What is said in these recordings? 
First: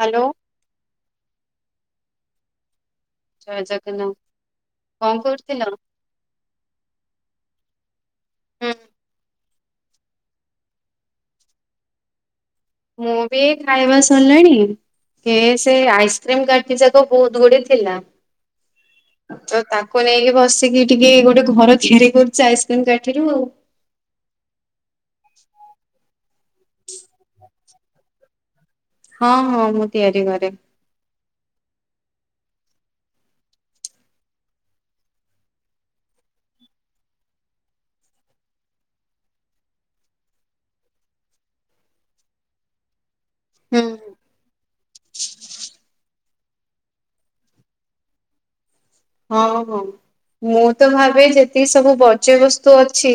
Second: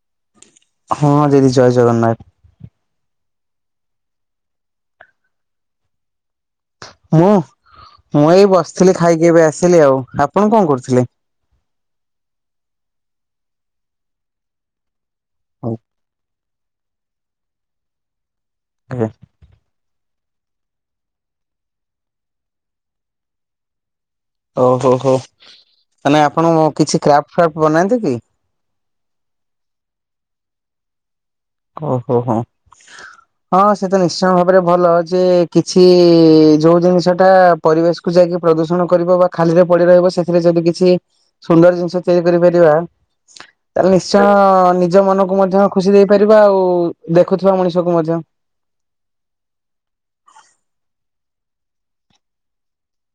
Hello ହଁ ଦିଦି ଜୟ ଜଗନ୍ନାଥ ଜୟ ଜଗନ୍ନାଥ କଣ କରୁଥିଲ? ମୁଁ ମୁଁ ଏଇ ବସିଥିଲି ଖାଇକି ଏବେ ଆସିଲି ଆଉ। ଆପଣ କଣ କରୁଥିଲେ? ମୁଁ ବି ଏଇ ଖାଇବା ସରିଲାଣି। କେ ସେ ଆଇସ୍କ୍ରିମ କା [unintelligible] ଯାକ ବହୁତ ଗୋଡେ ଥିଲା। ଆଜ୍ଞା। କୁ ନେଇକି ବସିକି ଟିକେ ଗୋଟେ ଘର ତିଆରି କରୁଛି ଆଇସ୍କ୍ରିମ କାଠିରୁ ଆଉ। ଓହୋ ହୋ ମାନେ ଆପଣ କିଛି କ୍ରାପ ଫ୍ରାପ ବନାନ୍ତି କି? ହଁ ହଁ ମୁଁ ତିଆରି କରେ। ଓହୋ ହୋ ହଁ ହଁ ସେ ତ ନିଶ୍ଚୟ ଭାବରେ ଭଲ ଯେ କିଛି ଯୋଉ ଜିନିଷ ଟା ପରିବେଶକୁୁ ଯାଇକି ପ୍ରଦୂଷଣ କରିବ ବା ଖାଲିରେ ପଡି ରହିବ ସେଥିରେ ଯଦି କିଛି ସୁନ୍ଦର ଜିନିଷ ତିଆରି କରିପାରିବା ତାହେଲେ ନିଶ୍ଚୟ ନିଜ ମନ [unintelligible] ମଧ୍ୟ ଖୁସି ଦେଇ ପାରିବା ଆଉ ଦେଖୁଥିବା ମଣିଷକୁ ମଧ୍ୟ। ହଁ ହଁ ମୁଁ ତ ଭାବେ ଯେତିକି ସବୁ ବର୍ଜ୍ୟ ବସ୍ତୁ ଅଛି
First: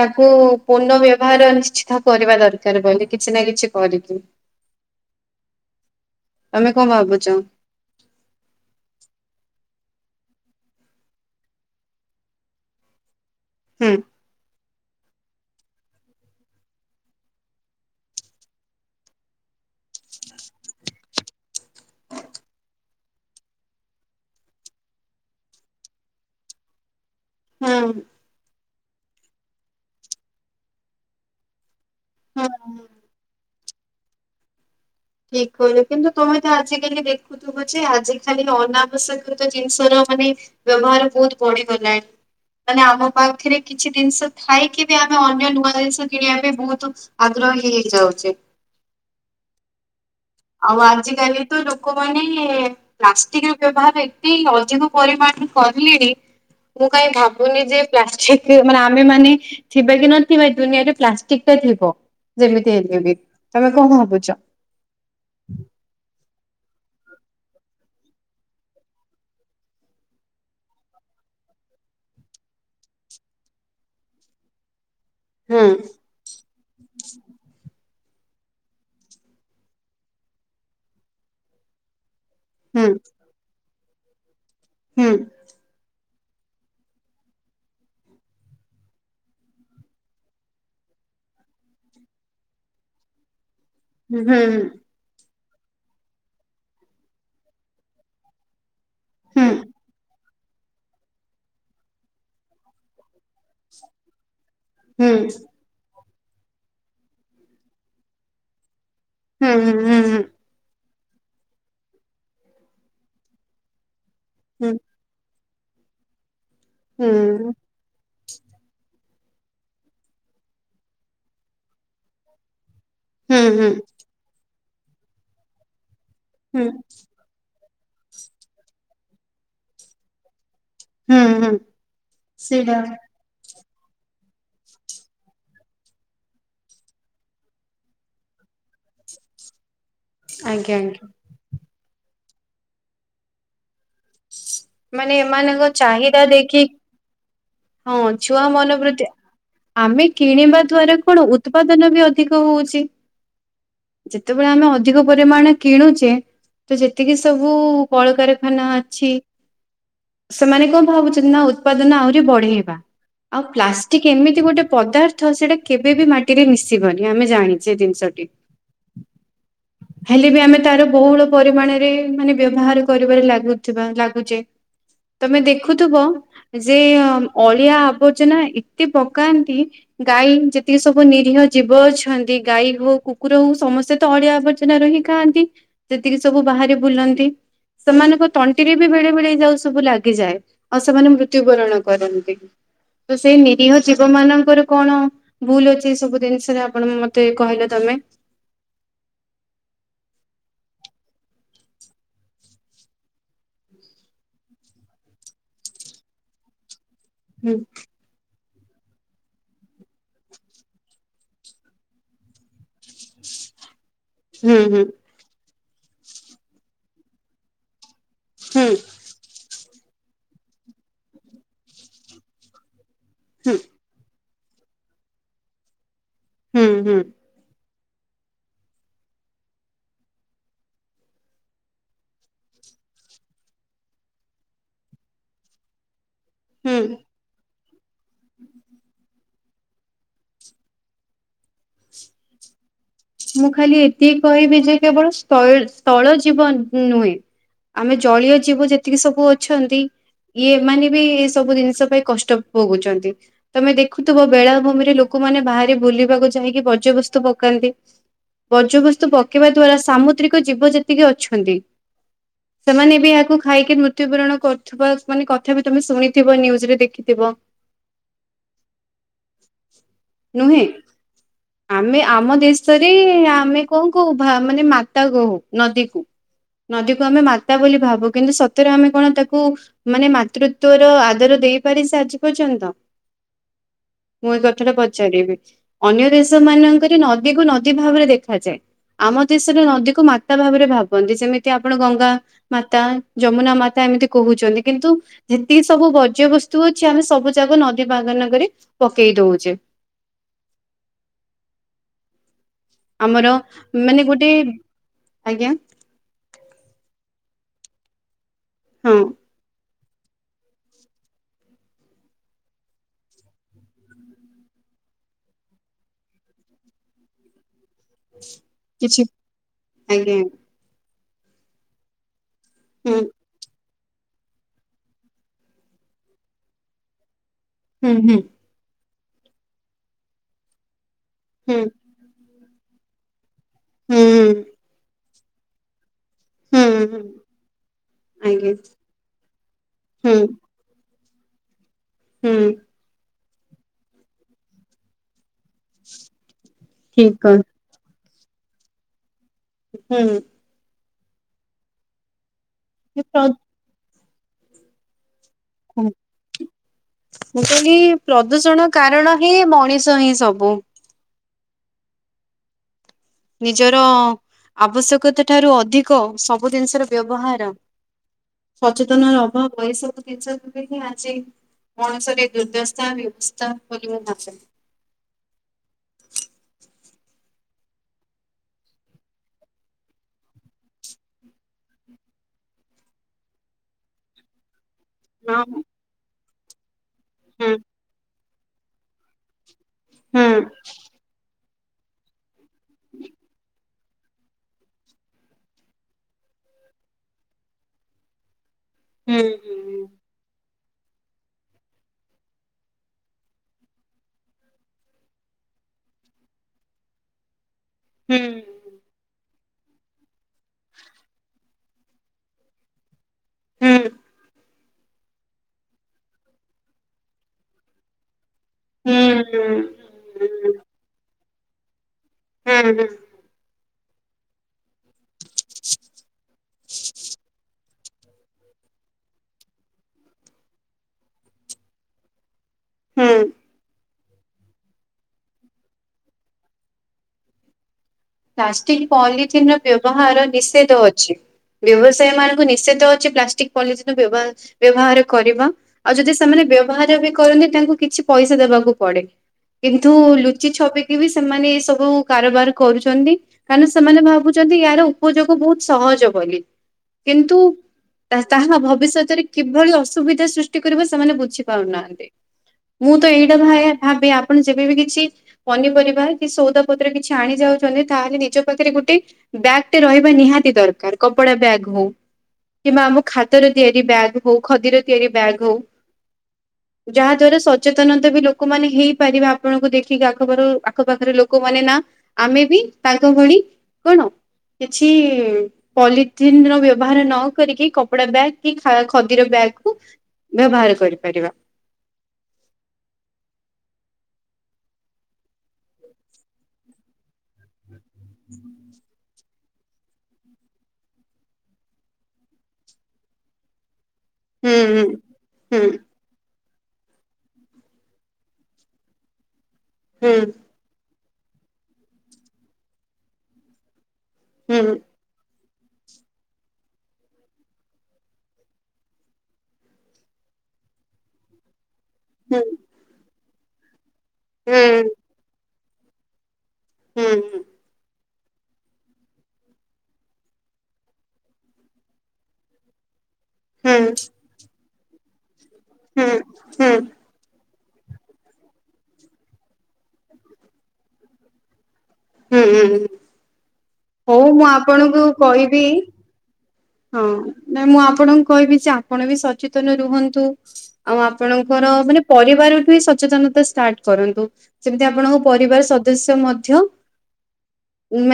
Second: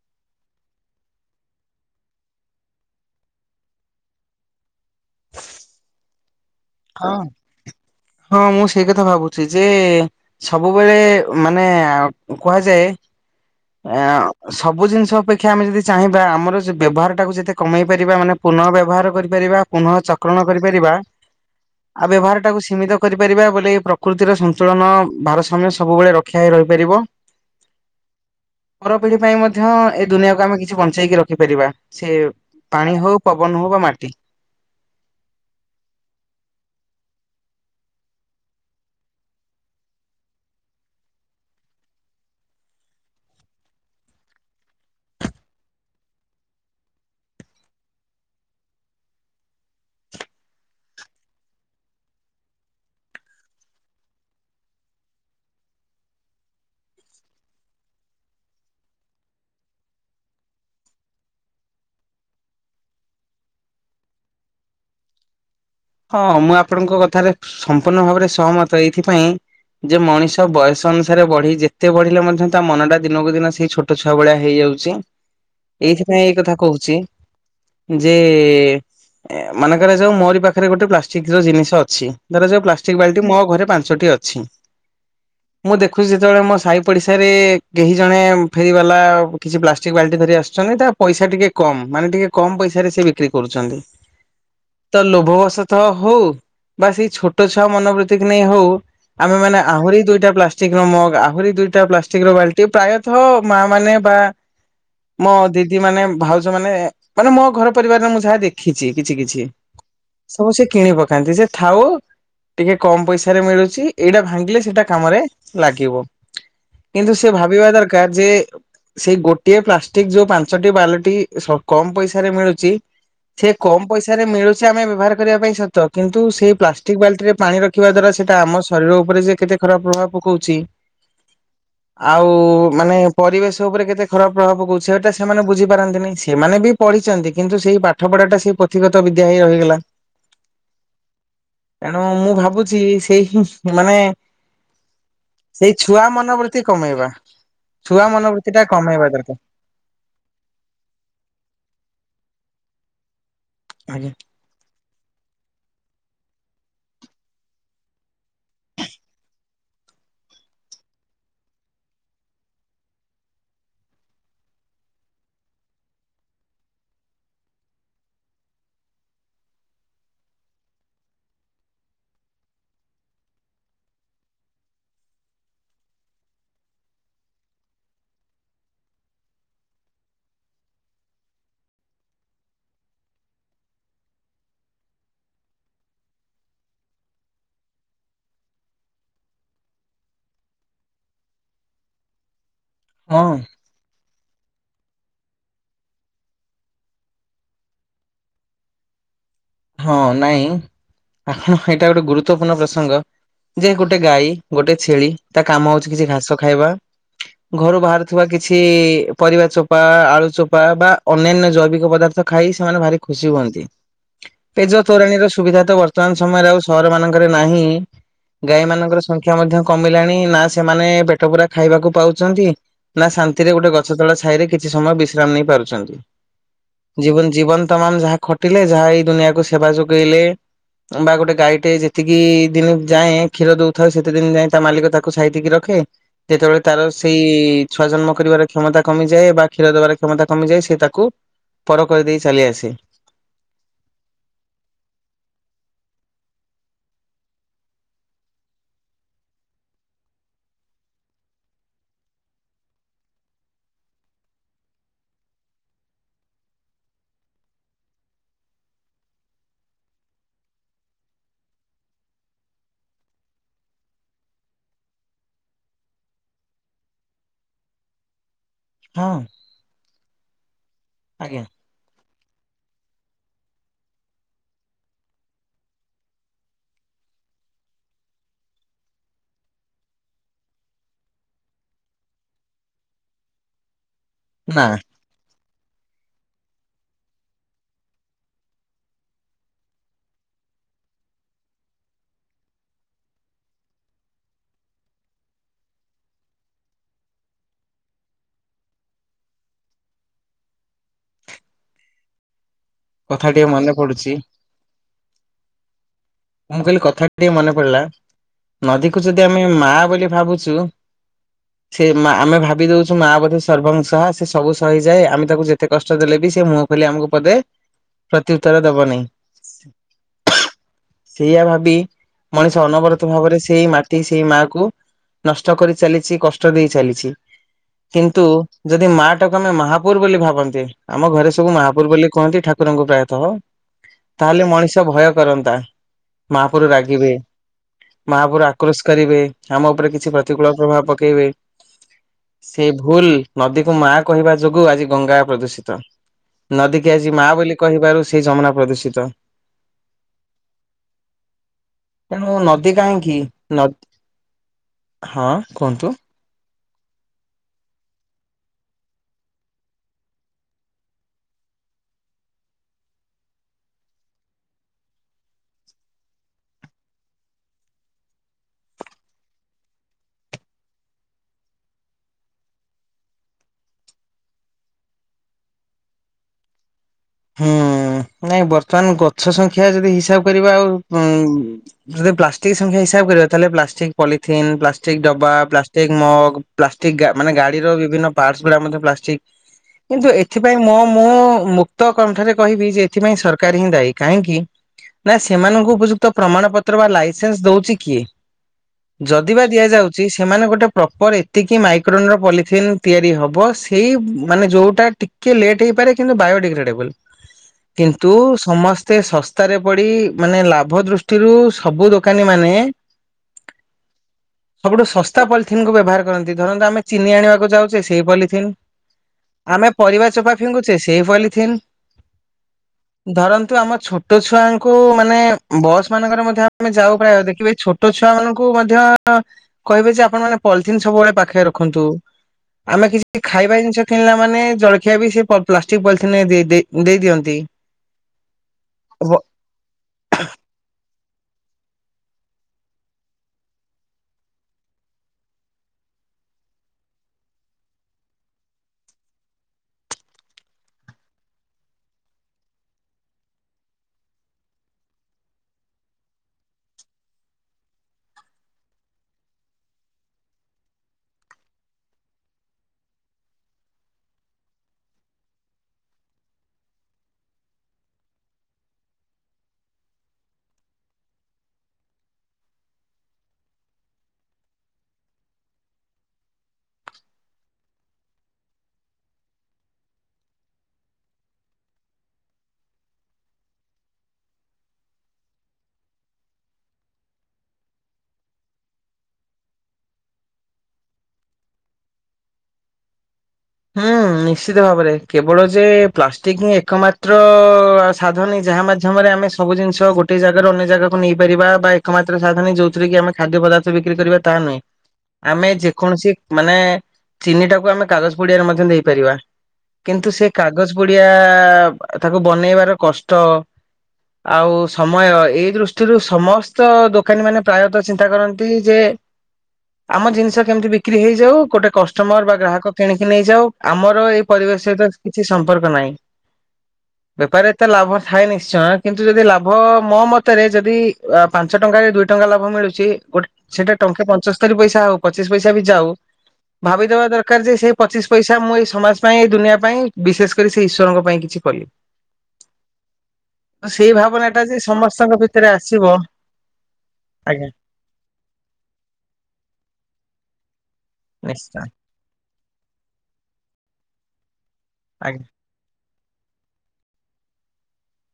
ତାକୁ ପୁନଃ ବ୍ୟବହାର ନିଶ୍ଚିତ କରିବା ଦରକାରେ ବୋଇଲେ କିିଛି ନା କିଛି କରିକି। ତମେ କଣ ହଁ ଭାବୁଛ? ହଁ ମୁଁ ସେଇ କଥା ଭାବୁଛି ଯେ ସବୁବେଳେ ମାନେ କୁହାଯାଏ ହୁଁ ଆଁ ସ ସବୁ ଜିନିଷ ଅପେକ୍ଷା ଆମେ ଯଦି ଚାହିଁବା ଆମର ଯ ବ୍ୟବହାର ଟାକୁ ଯେତେ କମେଇ ପାରିବା ମାନେ ପୁନଃ ବ୍ୟବହାର କରିପାରିବା ପୁନଃ ଚକ୍ରଣ କରିପାରିବା ଆଉ ବ୍ୟବହାର ଟାକୁ ସୀମିତ କରିପାରିବା ବୋଇଲେ ଏ ପ୍ରକୃତିର ସନ୍ତୁଳନ ଭାରସାମ୍ୟ ସବୁବେଳେ ରକ୍ଷା ହେଇ ରହିପାରିବ। ହୁଁ। ପର ପିଢି ପାଇଁ ମଧ୍ୟ ଏ ଦୁନିଆକୁ ଆମେ କିଛି ବଞ୍ଚେଇକି ରଖିପାରିବା। ସେ ହୁଁ। ପାଣି ହଉ ପବନ ହଉ ବା ମାଟି। ଠିକ କହିଲେ କିନ୍ତୁ ତମେ ତ ଆଜିକାଲି ଦେଖୁଥିବ ଯେ ଆଜିିକାଲି ଅନାବଶ୍ୟକ ତ ଜିନିଷ ର ମାନେ ବ୍ୟବହାର ବହୁତ ବଢିଗଲାଣି ମାନେ ଆମ ପାଖରେ କିଛି ଜିନିଷ ଥାଇକି ବି ଆମେ ଅନ୍ୟ ନୂଆ ଜିନିଷ କିଣିଆ ପାଇଁ ବହୁତ ଆଗ୍ରହୀ ହେଇଯାଉଛେ। ଆଉ ଆଜିକାଲି ତ ଲୋକମାନେ ପ୍ଲାଷ୍ଟିକ ର ବ୍ୟବହାର ଏତେ ଅଧିକ ପରିମାଣରେ କରିଲେଣି ମୁଁ କାଇଁ ଭାବୁନି ଯେ ପ୍ଲାଷ୍ଟିକ ରେ ମାନେ ଆମେ ମାନେ ଥିବା କି ନଥିବା ଦୁନିଆରେ ପ୍ଲାଷ୍ଟିକ ଟା ଥିବ ଯେମିତି ହେଲେ ବି। ତମେ କଣ ଭାବୁଚ? ହୁଁ [inaudible] ହଁ ମୁଁ ଆପଣଙ୍କ କଥାରେ ସମ୍ପୂର୍ଣ୍ଣ ଭାବରେ ସହମତ ଏଇଥିପାଇଁ ଯେ ମଣିଷ ବୟସ ଅନୁସାରେ ବଢି ଯେତେ ବଢିଲେ ମଧ୍ୟ ତା ମନଟା ଦିନକୁ ଦିନ ସେଇ ଛୋଟ ଛୁଆ ଭଳିଆ ହେଇଯାଉଛି। ହୁଁ ଏଇଥିପାଇଁ ଏଇ କଥା କହୁଛି। ଯେ ମାନେକରା ଯାଉ ମୋରି ପାଖ ପାଖରେ ଗୋଟେ ପ୍ଲାଷ୍ଟିକ ର ଜିନିଷ ଅଛି। ଧରାଯାଉ ହୁଁ ପ୍ଲାଷ୍ଟିକ ବାଲଟି ମୋ ଘରେ ପାଞ୍ଚ ଞ୍ଚଠି ଅଛି, ହୁଁ ମୁଁ ଦେଖ ଦେଖୁଛି ଯେତେବେଳେ ମୋ ସାହି ପଡ଼ିଶାରେ କେହି ଜଣେ ଫେରିବାଲା କିଛି ପ୍ଲାଷ୍ଟିକ୍ ବାଲ୍ଟି ଧରି ଆସୁଛନ୍ତି ତା ପଇସା ଟିକେ କମ୍ ମାନେ ଟିକେ କମ୍ ପଇସାରେ ସେ ବିକ୍ରି କରୁଛି। ଚନ୍ତି ହୁଁ ତ ଲୋଭ ତ ହଉ ବା ସେଇ ଛୋଟ ଛୁଆ ମନୋବୃତ୍ତି କି ନେଇ ହଉ ଆମେ ହୁଁ। ମାନେ ଆହୁରି ଦୁଇଟା ପ୍ଲାସ ଷ୍ଟିକର ମଗ ଆହୁରି ଦୁଇଟା ପ୍ଲାଷ୍ଟିକର ବାଲଟି ପ୍ରାୟତଃ ମା ମାନେ ବା ମୋ ଦିଦି ମାନେ ଭାଉଛ ମାନେ ମାନେ ମୋ ଘର ପରିବାରରେ ମୁଁ ଯାହା ଦେଖିଛି କିଛି କିଛି ହୁଁ ହୁଁ ହୁଁ ହୁଁ ସବୁ ସେ କିଣି ପକାନ୍ତି ସେ ଥାଉ ଟିକେ କମ ପଇସାରେ ମିଳୁଛି ଏଇଟା ଭାଙ୍ଗିଲେ ସେଇଟା କାମରେ ଲାଗିବ। କିନ୍ତୁ ସେ ଭାବିବା ଦରକାର ଯେ ସେଇ ଗୋଟିଏ ପ୍ଲାଷ୍ଟିକ ଯୋଉ ପାଞ୍ଚଟି ବାଲଟି କମ ପଇସାରେ ମିଳୁଛି ସେ କମ ପଇସା ରେ ମିଳୁ ଆମେ ବ୍ୟବହାର କରିବା ପାଇଁ ସତ କିନ୍ତୁ ସେଇ ପ୍ଲାଷ୍ଟିକ ବାଲ୍ଟି ରେ ପାଣି ର ଦେଖିବା ଦ୍ଵାରା ସେଇଟା ଆମ ଶରୀର ଉପରେ ଯେ କେତେ ଖରାପ ପ୍ରଭାବ ପକଉଛି ଆଉ ସେଇଟା ମାନେ ପରିବେଶ ଉପରେ କେତେ ଖରାପ ପ୍ରଭାବ ପକଉଛି ସେଟା ସେମାନେ ବୁଝି ପାରନ୍ତିନି ସେମାନେ ବି ପଢିଛନ୍ତି କିନ୍ତୁ ସେଇ ପାଠ ପଢାଟା ସେଇ ପୋଥୀଗତ ବିଦ୍ୟା ହେଇ ରହିଗଲା। ଆଜ୍ଞା ଆଜ୍ଞା। ତେଣୁ ମୁଁ ଭାବୁଛି ସେଇ ମାନେ ମାନେ ଏମାନଙ୍କ ସେଇ ଛୁଆ ଚାହିଦା ମନୋବୃତ୍ତି ଦେଖି କମେଇବା ହଁ ଛୁଆ ଟା କମେଇବା ମନୋବୃତ୍ତି ଦରକାର। ଆମେ କିଣିବା ଦ୍ଵାରା କଣ ଉତ୍ପାଦନ ବି ଅଧିକ ର ହଉଛି ଆଜ୍ଞା ଯେତେବେଳେ ଆମେ ଅ ଅଧିକ ପରିମାଣ କିଣୁଛେ ତ ଯେତିକି ସବୁ କଳକାରଖାନା ଅଛି ସେମାନେ କଣ ଭାବୁଛନ୍ତି ନା ଉତ୍ପାଦନ ଆହୁରି ବଢେଇବା ଆଉ ପ୍ଲାଷ୍ଟିକ ଏମିତି ଗୋଟେ ପଦାର୍ଥ ସେଇଟା କେବେ ବି ମାଟିରେ ମିଶିବନି ଆମେ ଜାଣିଛେ ଜିନିଷଟି, ହେଲେ ବି ଆମେ ତାର ବହୁଳ ପରିମାଣରେ ମାନେ ବ୍ୟବହାର କରିବାରେ ଲାଗୁଥିବା ଲା ତମେ ଦେଖୁଥିବ ଯେ ଅଳିଆ ଆବର୍ଜନା ଏତେ ପକାନ୍ତି ଗାଈ ଯେତିକି ସବୁ ନିରୀହ ଜୀବ ଅଛନ୍ତି ଗାଈ ହଉ କୁକୁର ହଉ ସମସ୍ତେ ତ ଅଳିଆ ଆବର୍ଜନା ରହିି ଖାଆନ୍ତି ସେତିକି ସବୁ ବାହାରେ ବୁଲନ୍ତି ସେମାନଙ୍କ ତଣ୍ଟିରେ ବେଳେ ବେଳେ ଯାଉ ସବୁ ଲାଗିଯାଏ। ଆଉ ସେମାନେ ମୃତ୍ୟୁବରଣ କରନ୍ତି। ତ ହଁ ସେଇ ନିରୀହ ଜୀବ ମାନ ଙ୍କର କଣ ଭୁଲ ଅଛି ଏ ସବୁ ଜିନିଷରେ? ଆପଣ ମତେ କହିଲେ ତମେ। ହଁ। ନାଇଁ। [unintelligible] ଏଇଟା ଗୋଟେ ଗୁରୁତ୍ୱପୂର୍ଣ୍ଣ ପ୍ରସଙ୍ଗ ଯେ ଗୋଟେ ଗାଈ ଗୋଟେ ଛେଳି ତା କାମ ହଉଛି କିଛି ଘାସ ଖାଇବା। ହୁଁ ଘରୁ ବାହାରୁଥିବା କି କିଛି ପରିବା ଚୋପା, ଆଳୁ ଚୋପା ବା ଅନ୍ୟାନ୍ୟ ଜୈବିକ ପଦାର୍ଥ ଖାଇ ସେମାନେ ଭାରି ଖୁସି ହୁଅନ୍ତି। ହୁଁ ପେଜ ହୁଁ ତୋରାଣୀ ର ସୁବିଧା ତ ବର୍ତ୍ତମାନ ସମୟରେ ଆଉ ସହର ମାନଙ୍କରେ ନାହିଁ। ଗାଈ ହୁଁ ମାନଙ୍କର ସଂଖ୍ୟା ମଧ୍ୟ, କମିଲାଣି। ନା ସେମାନେ ପେଟ ପୂରା ଖାଇବାକୁ ପାଉଛନ୍ତି? ନା ଶାନ୍ତି ରେ ହୁଁ ଗୋଟେ ଗଛ ତଳ ଛାଇରେ କିଛି ସମୟ ବିଶ୍ରାମ ନେଇ ପାରୁଛନ୍ତି। ହୁଁ ହୁଁ। ଜୀବନ ଜୀବନ ତମାମ ଯାହା ଖଟିଲେ ଯାହା ଏଇ ଦୁନିଆକୁ ସେବା ଯୋଗେଇଲେ। ବା ଗୋଟେ ଗାଈ ଟେ ଯେତିକି ଦିନ ଯାଏ କ୍ଷୀର ଦଉଥାଉ ସେତେ ଦିନ ଯାଏ, ତା ମାଲିକ ତାକୁ ସାଇତିକି ରଖେ। ଯେତେବେଳେ ତାର ହୁଁ ସେଇ ଛୁଆ ଜନ୍ମ କରିବାର କ୍ଷମତା କମିଯାଏ ବା କ୍ଷୀର ଦେବାର କ୍ଷମତା କମିଯାଏ? ସେ ତାକୁ ପର କରିଦେଇ ଚାଲି ଆସେ। ମୁଁ ଖାଲି ଏତିକି କହିବି ଯେ କେବଳ ସ୍ଥ ସ୍ଥଳ ଜୀବ ନୁହେଁ, ଆମେ ଜଳୀୟ ଜୀବ ଯେତିକି ସବୁ ଅଛନ୍ତି। ଇଏ ମାନେ ବି ଏ ସବୁ ଜିନିଷ ପାଇଁ କଷ୍ଟ ପୋଗୁଛନ୍ତି। ତମେ ଦେଖୁଥିବ ବେଳାଭୂମିରେ ଲୋକମାନେ ବାହାରି ବୁଲିବାକୁ ଯାଇକି ବର୍ଜ୍ୟବସ୍ତୁ ପକାନ୍ତି? ବର୍ଜ୍ୟବସ୍ତୁ ପକେଇବା ଦ୍ଵାରା ସାମୁଦ୍ରିକ ଜୀବ ଯେତିକି ଅଛନ୍ତି। ସେମାନେ ବି ଏହାକୁ ଖାଇକି ମୃତ୍ୟୁବରଣ କରୁଥିବା, ମାନେ କଥା ବି ତମେ ଶୁଣିଥିବ ନ୍ୟୁଜରେ ଦେଖିଥିବ? ହଁ। ନୁହେଁ? ଆଜ୍ଞା ଆମେ ଆମ ଦେଶ ସରି ଆମେ କଣ କହୁ ଭା ମାନେ ମାତା କହୁ ନଦୀକୁ। ନଦୀକୁ ଆମେ ମାତା ବୋଲି ଭାବୁ, କିନ୍ତୁ ସତରେ ଆମେ କଣ ତାକୁ ମାନେ ମାତୃତ୍ୱର ଆଦର ଦେଇପାରି [unintelligible] ସେ ଆଜି ପର୍ଯ୍ୟନ୍ତ? ମୁଁ ଏଇ କଥା ନା ଟା ପଚାରିବି? ଅନ୍ୟ ଦେଶ ମାନଙ୍କରେ ନ ନଦୀକୁ ନଦୀ ଭାବରେ ଦେଖାଯାଏ। ଆମ ଦେଶରେ ନଦୀ କୁ ମାତା ଭାବରେ ଭାବନ୍ତି। ସେମିତି ଆପଣ ଗଙ୍ଗା ମାତା, ଯମୁନା ମାତା ଏମିତି କହୁଛନ୍ତି। କିନ୍ତୁ ଯେତିକି ସବୁ ବର୍ଜ୍ୟବସ୍ତୁ ଅଛି, ଆମେ ସବୁ ଯାଗ ନଦୀ ବାଗାନ [unintelligible] କରିରେ ପକେଇ ଦଉଛେ। କଥା ଆମର ଟିକେ ମନେ ମାନେ ପଡୁଛି ଗୋଟେ, ଆଜ୍ଞା? ମୁଁ କହିଲି କଥା ଟିକେ ମନେ ପଡିଲା। ହଁ ନଦୀକୁ ଯଦି ଆମେ ମାଆ ବୋଲି ଭାବୁଛୁ? ସେ ମା ଆମେ ଭାବିଦଉଛୁ ମା ବୋଧେ ସର୍ବଂ ସହା ସେ ସବୁ ସହିଯାଏ, ଆମେ ତାକୁ ଯେତେ କଷ୍ଟ ଦେଲେ ବି ସେ ମୁହଁ ଖୋଲି ଆମକୁ ପଦେ ପ୍ରତ୍ୟୁତ୍ତର ଦବ କିଛି ନି। ଆଜ୍ଞା ସେଇଆ ଭାବି ମଣିଷ ହୁଁ ଅନବରତ ଭାବରେ ସେଇ ମା ଟି, ସେଇ ମାଆ କୁ ନଷ୍ଟ କରି ଚାଲିଛି, କଷ୍ଟ ଦେଇ ଚାଲିଛି। ହୁଁ ହୁଁ କିନ୍ତୁ ଯଦି ମା ହେଟାକୁ ଆମେ ମହାପୁର ବୋଲି ଭାବନ୍ତି। ଆମ ଘରେ ସବୁ ହୁଁ ମହାପୁର ବୋଲି କହନ୍ତି ଠାକୁର କୁରଙ୍କୁ ପ୍ରାୟତଃ ହୁଁ ତାହେଲେ ମଣିଷ ଭୟ। କରନ୍ତା। ହୁଁ ମାହାପୁର ହୁଁ ରାଗିବେ, ମାହାପୁର ଆଜ୍ଞା। ଆକ୍ରୋଶ କରିବେ, ଆମ ଉପରେ କିଛି ହୁଁ ପ୍ରତିକୂଳ ପ୍ରଭାବ ପକ୍ ପକେଇବେ। ହୁଁ ସେ ଭୁଲ ନଦୀ କୁ ମା କହିବା ଯୋଗୁ ଆଜି ଗଙ୍ଗା ପ୍ରଦୂଷି ସିତ ନଦୀ କିି ଆଜି ଠିକ ମା ବୋଲି କହିବାରୁ ସେଇ ଯମୁନା ପ୍ରଦୂଷିତ। ହୁଁ। ତେଣୁ ନଦ ନଦୀ ଏ କାହିଁକି ପ୍ର ନ ହଁ। କୁହନ୍ତୁ। ମୁଁ କହିଲି ପ୍ରଦୂଷଣ କାରଣ ହିଁ ମଣିଷ ହିଁ ସବୁ। ନିଜର ଆବଶ୍ୟକତା ଠାରୁ ଅଧିକ ସବୁ ଜିନିଷର ବ୍ୟବହାର ସଚେତନ ର ଅଭାବ ଏଇ ସବୁ ଜିନିଷକୁ ହିଁ ଆଜି ମଣିଷରେ ଦୁର୍ଦ୍ଦଶତା ବ୍ୟବସ୍ଥା ପରିବନ୍ ଆସେ। ହୁଁ ନାଇଁ ବର୍ତ୍ତମାନ ଗଛ ସଂଖ୍ୟା ଯଦି ହିସାବ କରିବା ଆଉ ଉଁ ଯଦି ପ୍ଲାଷ୍ଟିକ ସଂଖ୍ୟା ହିସାବ କରିବା ତାହଲେ ପ୍ଲାଷ୍ଟିକ ପଲିଥିନ୍ ପ୍ଲାଷ୍ଟ୍ ଷ୍ଟିକ ଡବା ହଁ ପ୍ଲାଷ୍ଟିକ ମଗ ଠିକ୍ ଗା ମାନେ ହୁଁ ଗାଡିର ବିଭିନ୍ନ ପାର୍ଟସ ଗୁାଡ଼ା ମଧ୍ୟ ପ୍ଲାଷ୍ଟିକ। କିନ୍ତୁ ଏଥିପାଇଁ ମୋ ମୁଁ ମୁକ ତ କଣ୍ଠରେ କହିବି ଯେ ଏଥିପାଇଁ ସରକାର ହିଁ ଦାୟୀ। କାହିଁକି ନା ସେମାନଙ୍କୁ ଉପଯୁକ୍ତ ପ୍ରମାଣ ପତ୍ର ବା ଲାଇସେନ୍ସ ଦଉଛି କିଏ? ହୁଁ ଯଦିିବା ଦିଆଯାଉଛି ସେମାନେ ଗୋଟେ ପ୍ରପର ଏତିକି ମାଇକ୍ରୋନର ପଲିଥିନ୍ ତିଆରି ହବ ସେଇ ମାନେ ଯୋଉଟା ଟିକେ ଲେଟ୍ ହେଇପାରେ କିନ୍ତୁ ବାୟୋଡିଗ୍ରେଡ୍ ଡେବଲ। କିନ୍ତୁ ହୁଁ ହୁଁ ସମସ୍ତେ ଶସ୍ ତାରେ ପଡି ମାନେ ଲାଭ ଦୃଷ୍ଟିରୁ ଶଃ ସବୁ ଦୋକାନୀ ମାନେ ହୁଁ। ସବୁଠୁ ଶସ୍ତା ପଲିଥିନ୍ କୁ ବ୍ୟବହାର କରନ୍ତି ଧରନ୍ତୁ ଆମେ ଚିନି ଆଣିବାକୁ ଯାଉଚେ ସେଇ ପଲି ଥିନ୍ ହୁଁ ହୁଁ ହୁଁ ଆମେ ପରିବା ଚୋପା ଫିଙ୍ଗୁଚେ ସେ ପଲି ଟ୍ରେନ୍ ହୁଁ ହୁଁ ହୁଁ ଧରନ୍ତୁ ଆମ ଛୋଟ ଛୁଆ କୋଉ ମାନେ ବସ୍ ମାନଙ୍କରେ ମଧ୍ୟ ଆମେ ଯାଉ ପ୍ରାୟ ଦେଖିବେ ଛୋ ଛୋଟ ଛୁଆ ମାନଙ୍କୁ ମଧ୍ୟ ଅ କହିବେ ଯେ ଆପଣ ମାନେ ପଲିଥିନ୍ ସବୁବେଳେ ପାଖରେ ରଖନ୍ତୁ। ଆମେ ହୁଁ କିଛି ଖାଇବା ଜିନିଷ କିଣଲା ମାନେ, ଜଳଖିଆ ବି ସେ ପ ପ୍ଲାଷ୍ଟିକ ପଲିିଥିନିରେ ଦେ ଦେଇ ଦେଇ ଦିଅନ୍ତି। ପ୍ଲାଷ୍ଟିକ୍ ପଲିଥିନ୍ ର ବ୍ୟବହାର ନିଷେଦ ଅଛି। ବ୍ୟବସାୟୀ ମାନଙ୍କୁ ନିଷେଧ ଅଛି ପ୍ଲାଷ୍ଟିକ ପଲିିଥିନ ବ୍ୟବ ବ୍ୟବହାର କରିବା ଆଉ ଯଦି ସେମାନେ ବ୍ୟବହାର ବି କରନ୍ତି ତାଙ୍କୁ କିଛି ପଇସା ଦବାକୁ ପଡେ କିନ୍ତୁ ଲୁଚି ଛପିକି ବି ସେମାନେ ଏ ସବୁ କାରବାର କରୁଛ ଚନ୍ତି କାରଣ ସେମାନେ ଭାବୁଚନ୍ତି ୟାର ଉପଯୋଗ ବହୁତ ସହଜ ବୋଲି, କିନ୍ତୁ ତା ତାହା ଭବିଷ୍ୟତରେ କିଭଳି ଅସୁବିଧା ସୃଷ୍ଟି କରିବ ସେମାନେ ବୁଝିପାରୁନାହାନ୍ତି। ମୁଁ ତ ଏଇଟା ଭାବି ଆପଣ ଯେବେ ବିି କିଛି ପନିପରିବା କି ସଉଦା ପତ୍ର କିଛି ଆଣି ଯାଉ ଚନ୍ତି, ତାହେଲେ ନିଜ ପାଖରେ ଗୋଟେ ବ୍ୟାଗ ଟେ ରହିବା ନିହାତି ଦରକାର, କପଡା ବ୍ୟାଗ ହଉ କିମ୍ବା ଆମ ହାତାର ତିଆରି ବ୍ୟାଗ ହଉ, ଖଦିରେ ତିଆରି ବ୍ୟାଗ ହଉ, ଯାହା ଦ୍ଵାରା ସଚେତନତା ବି ଲୋକମାନେ ହେଇପାରିବେ ଆପଣଙ୍କୁ ଦେଖିକି ଆଖ ପର ଆଖପାଖରେ ଲୋକମାନେ ନା ଆମେ ବି ତାଙ୍କ ଭଳି କଣ କିଛି ପଲିଥିିନ ର ବ୍ୟବହାର ନ କରିକି କପଡା ବ୍ୟାଗ କି ଖା ଖଦିର ବ୍ୟାଗ କୁ ବ୍ୟବହାର କରିପାରିବା। ହାଁ, ନିଶ୍ଚିତ ଭାବରେ କେବଳ ଯେ ପ୍ଲାଷ୍ଟିକ ହିଁ ଏକମାତ୍ର ଆସ ସାଧନୀ ଯାହା ମାଧ୍ୟମରେ ଆମେ ସବୁ ଜିନିଷ ଗୋଟେ ଜାଗାର ଅନ୍ୟ ଜାଗାକୁ ନେଇପାରିବା ବା ଏକମାତ୍ର ସାଧନୀ ଯୋଉଥିରେ କି ଆମେ ଖାଦ୍ୟ ପଦାର୍ଥ ବି ବିକ୍ରି କରିବା ତାହା ହୁଁ ନୁହେଁ, ହୁଁ ଆମେ ହୁଁ ଯେକୌଣସି ମାନେ ଚିନିଟାକୁ ଆମେ କାଗଚ କୁଡ଼ିଆରେ ମଧ୍ୟ ନେଇପାରିବା। କିନ୍ତୁ ହୁଁ ସେ କାଗଜ ପୁ ପୁଡ଼ିଆ, ତାକୁ ବନେଇବାର କଷ୍ଟ ଆଉ ହୁଁ ସମୟ ଏଇ ଦୃଷ୍ଟିରୁ ସମସ୍ତ ଦୋକାନୀ ମାନେ ପ୍ରାୟତଃ ଚିନ୍ତା କରନ୍ତି ଯେ ଆମ ଜିନିଷ କେମିତି ବିକ୍ରି ହେଇଯାଉ ଗୋଟେ କଷ କଷ୍ଟମର ବା ହୁଁ ଗ୍ରାହକ ନେଇଯାଉ, ଆମର ର ଏଇ ହୁଁ ପରିବେଶର କିଛି ସ ମ୍ପର୍କ ନାହିଁ। ହୁଁ ବେପାରୀ ଏତେ ଲାଭ ଥାଏ ନିଶ୍ଚୟ କିନ୍ତୁ ଯଦି ଲାଭ ମୋ ମତରେ ଯଦି ଆ ପାଞ୍ଚ ଟଙ୍କାରେ ଦୁଇ ଟଙ୍କା ଲାଭ ମିଳୁଚି ଗୋଟ ସେଟା ହୁଁ ଟଙ୍କେ ପଞ୍ଚସ୍ତରି ପଇସା ଙ୍କା ଆଉ ପଚିଶି ପଇସା ଟା ବି ଯାଉ, ହୁଁ ହୁଁ ଭାବିଦବ ଦରକାର ଯେ ସେ ପଚିଶ ପଇସା ମୁଁ ଏଇ ସମାଜ ପାଇଁ ଏଇ ଦୁନିଆ ପାଇଁ ବିଶେଷ କରି ସେ ଈଶ୍ଵରଙ୍କ ପାଇଁ କିଛି କଲି। ହୁଁ, ହୁଁ, ତ ସେଇ ଭାବନା ହଉ ଟା ମୁଁ ଯେ ଆପଣଙ୍କୁ ସମସ୍ତଙ୍କ ଭିତରେ କହିବି ଆସିବ ହଁ ଆଜ୍ଞା ନାଇ, ମୁଁ ଆପଣଙ୍କୁ କହିବି ଯେ ଆପଣ ବି ସଚେତନ ରୁହନ୍ତୁ। ଆଉ ନିଶ୍ଚୟ ଆପଣଙ୍କର ମାନେ ପରିବାର ରୁ ହିଁ ସଚେତନତା ଷ୍ଟାର୍ଟ କରନ୍ତୁ। [unintelligible] ଯେମିତି ଆପଣଙ୍କ ଆଜ୍ଞା। ପରିବାର ସଦ ବେଶ ମଧ୍ୟ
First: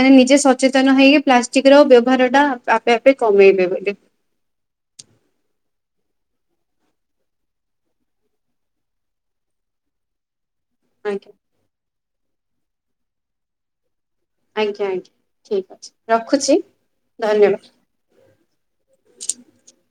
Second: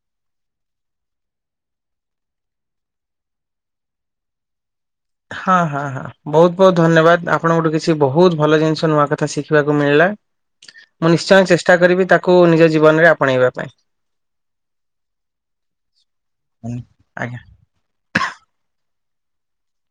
ମାନେ ନିଜେ ସଚେତନ ହେଇ ପ୍ଲାଷ୍ଟିକ ର ବ୍ୟବହାର ଟା ଆପେ ଆ ଯେ କମେଇଦେବେ ହଁ ହଁ ବହୁତ ବହୁତ ଧନ୍ୟବାଦ ଆପଣଙ୍କଠୁ କିଛି ବହୁତ ଭଲ ଜିନିଷ ନୂଆ କଥା ଶିଖିବାକୁ ମିଳିଲା। ମୁଁ ଆଜ୍ଞା ନିଶ୍ଚୟ ଚେଷ୍ଟା କରିବି ତାକୁ କୁ ନିଜ ଜୀବନ ରେ ଆପଣେଇବା ପାଇଁ। ଆଜ୍ଞା ଆଜ୍ଞା ଠିକ୍ ଅଛି ରଖୁଛି। ଆଜ୍ଞା। ଧନ୍ୟବାଦ୍। [unintelligible]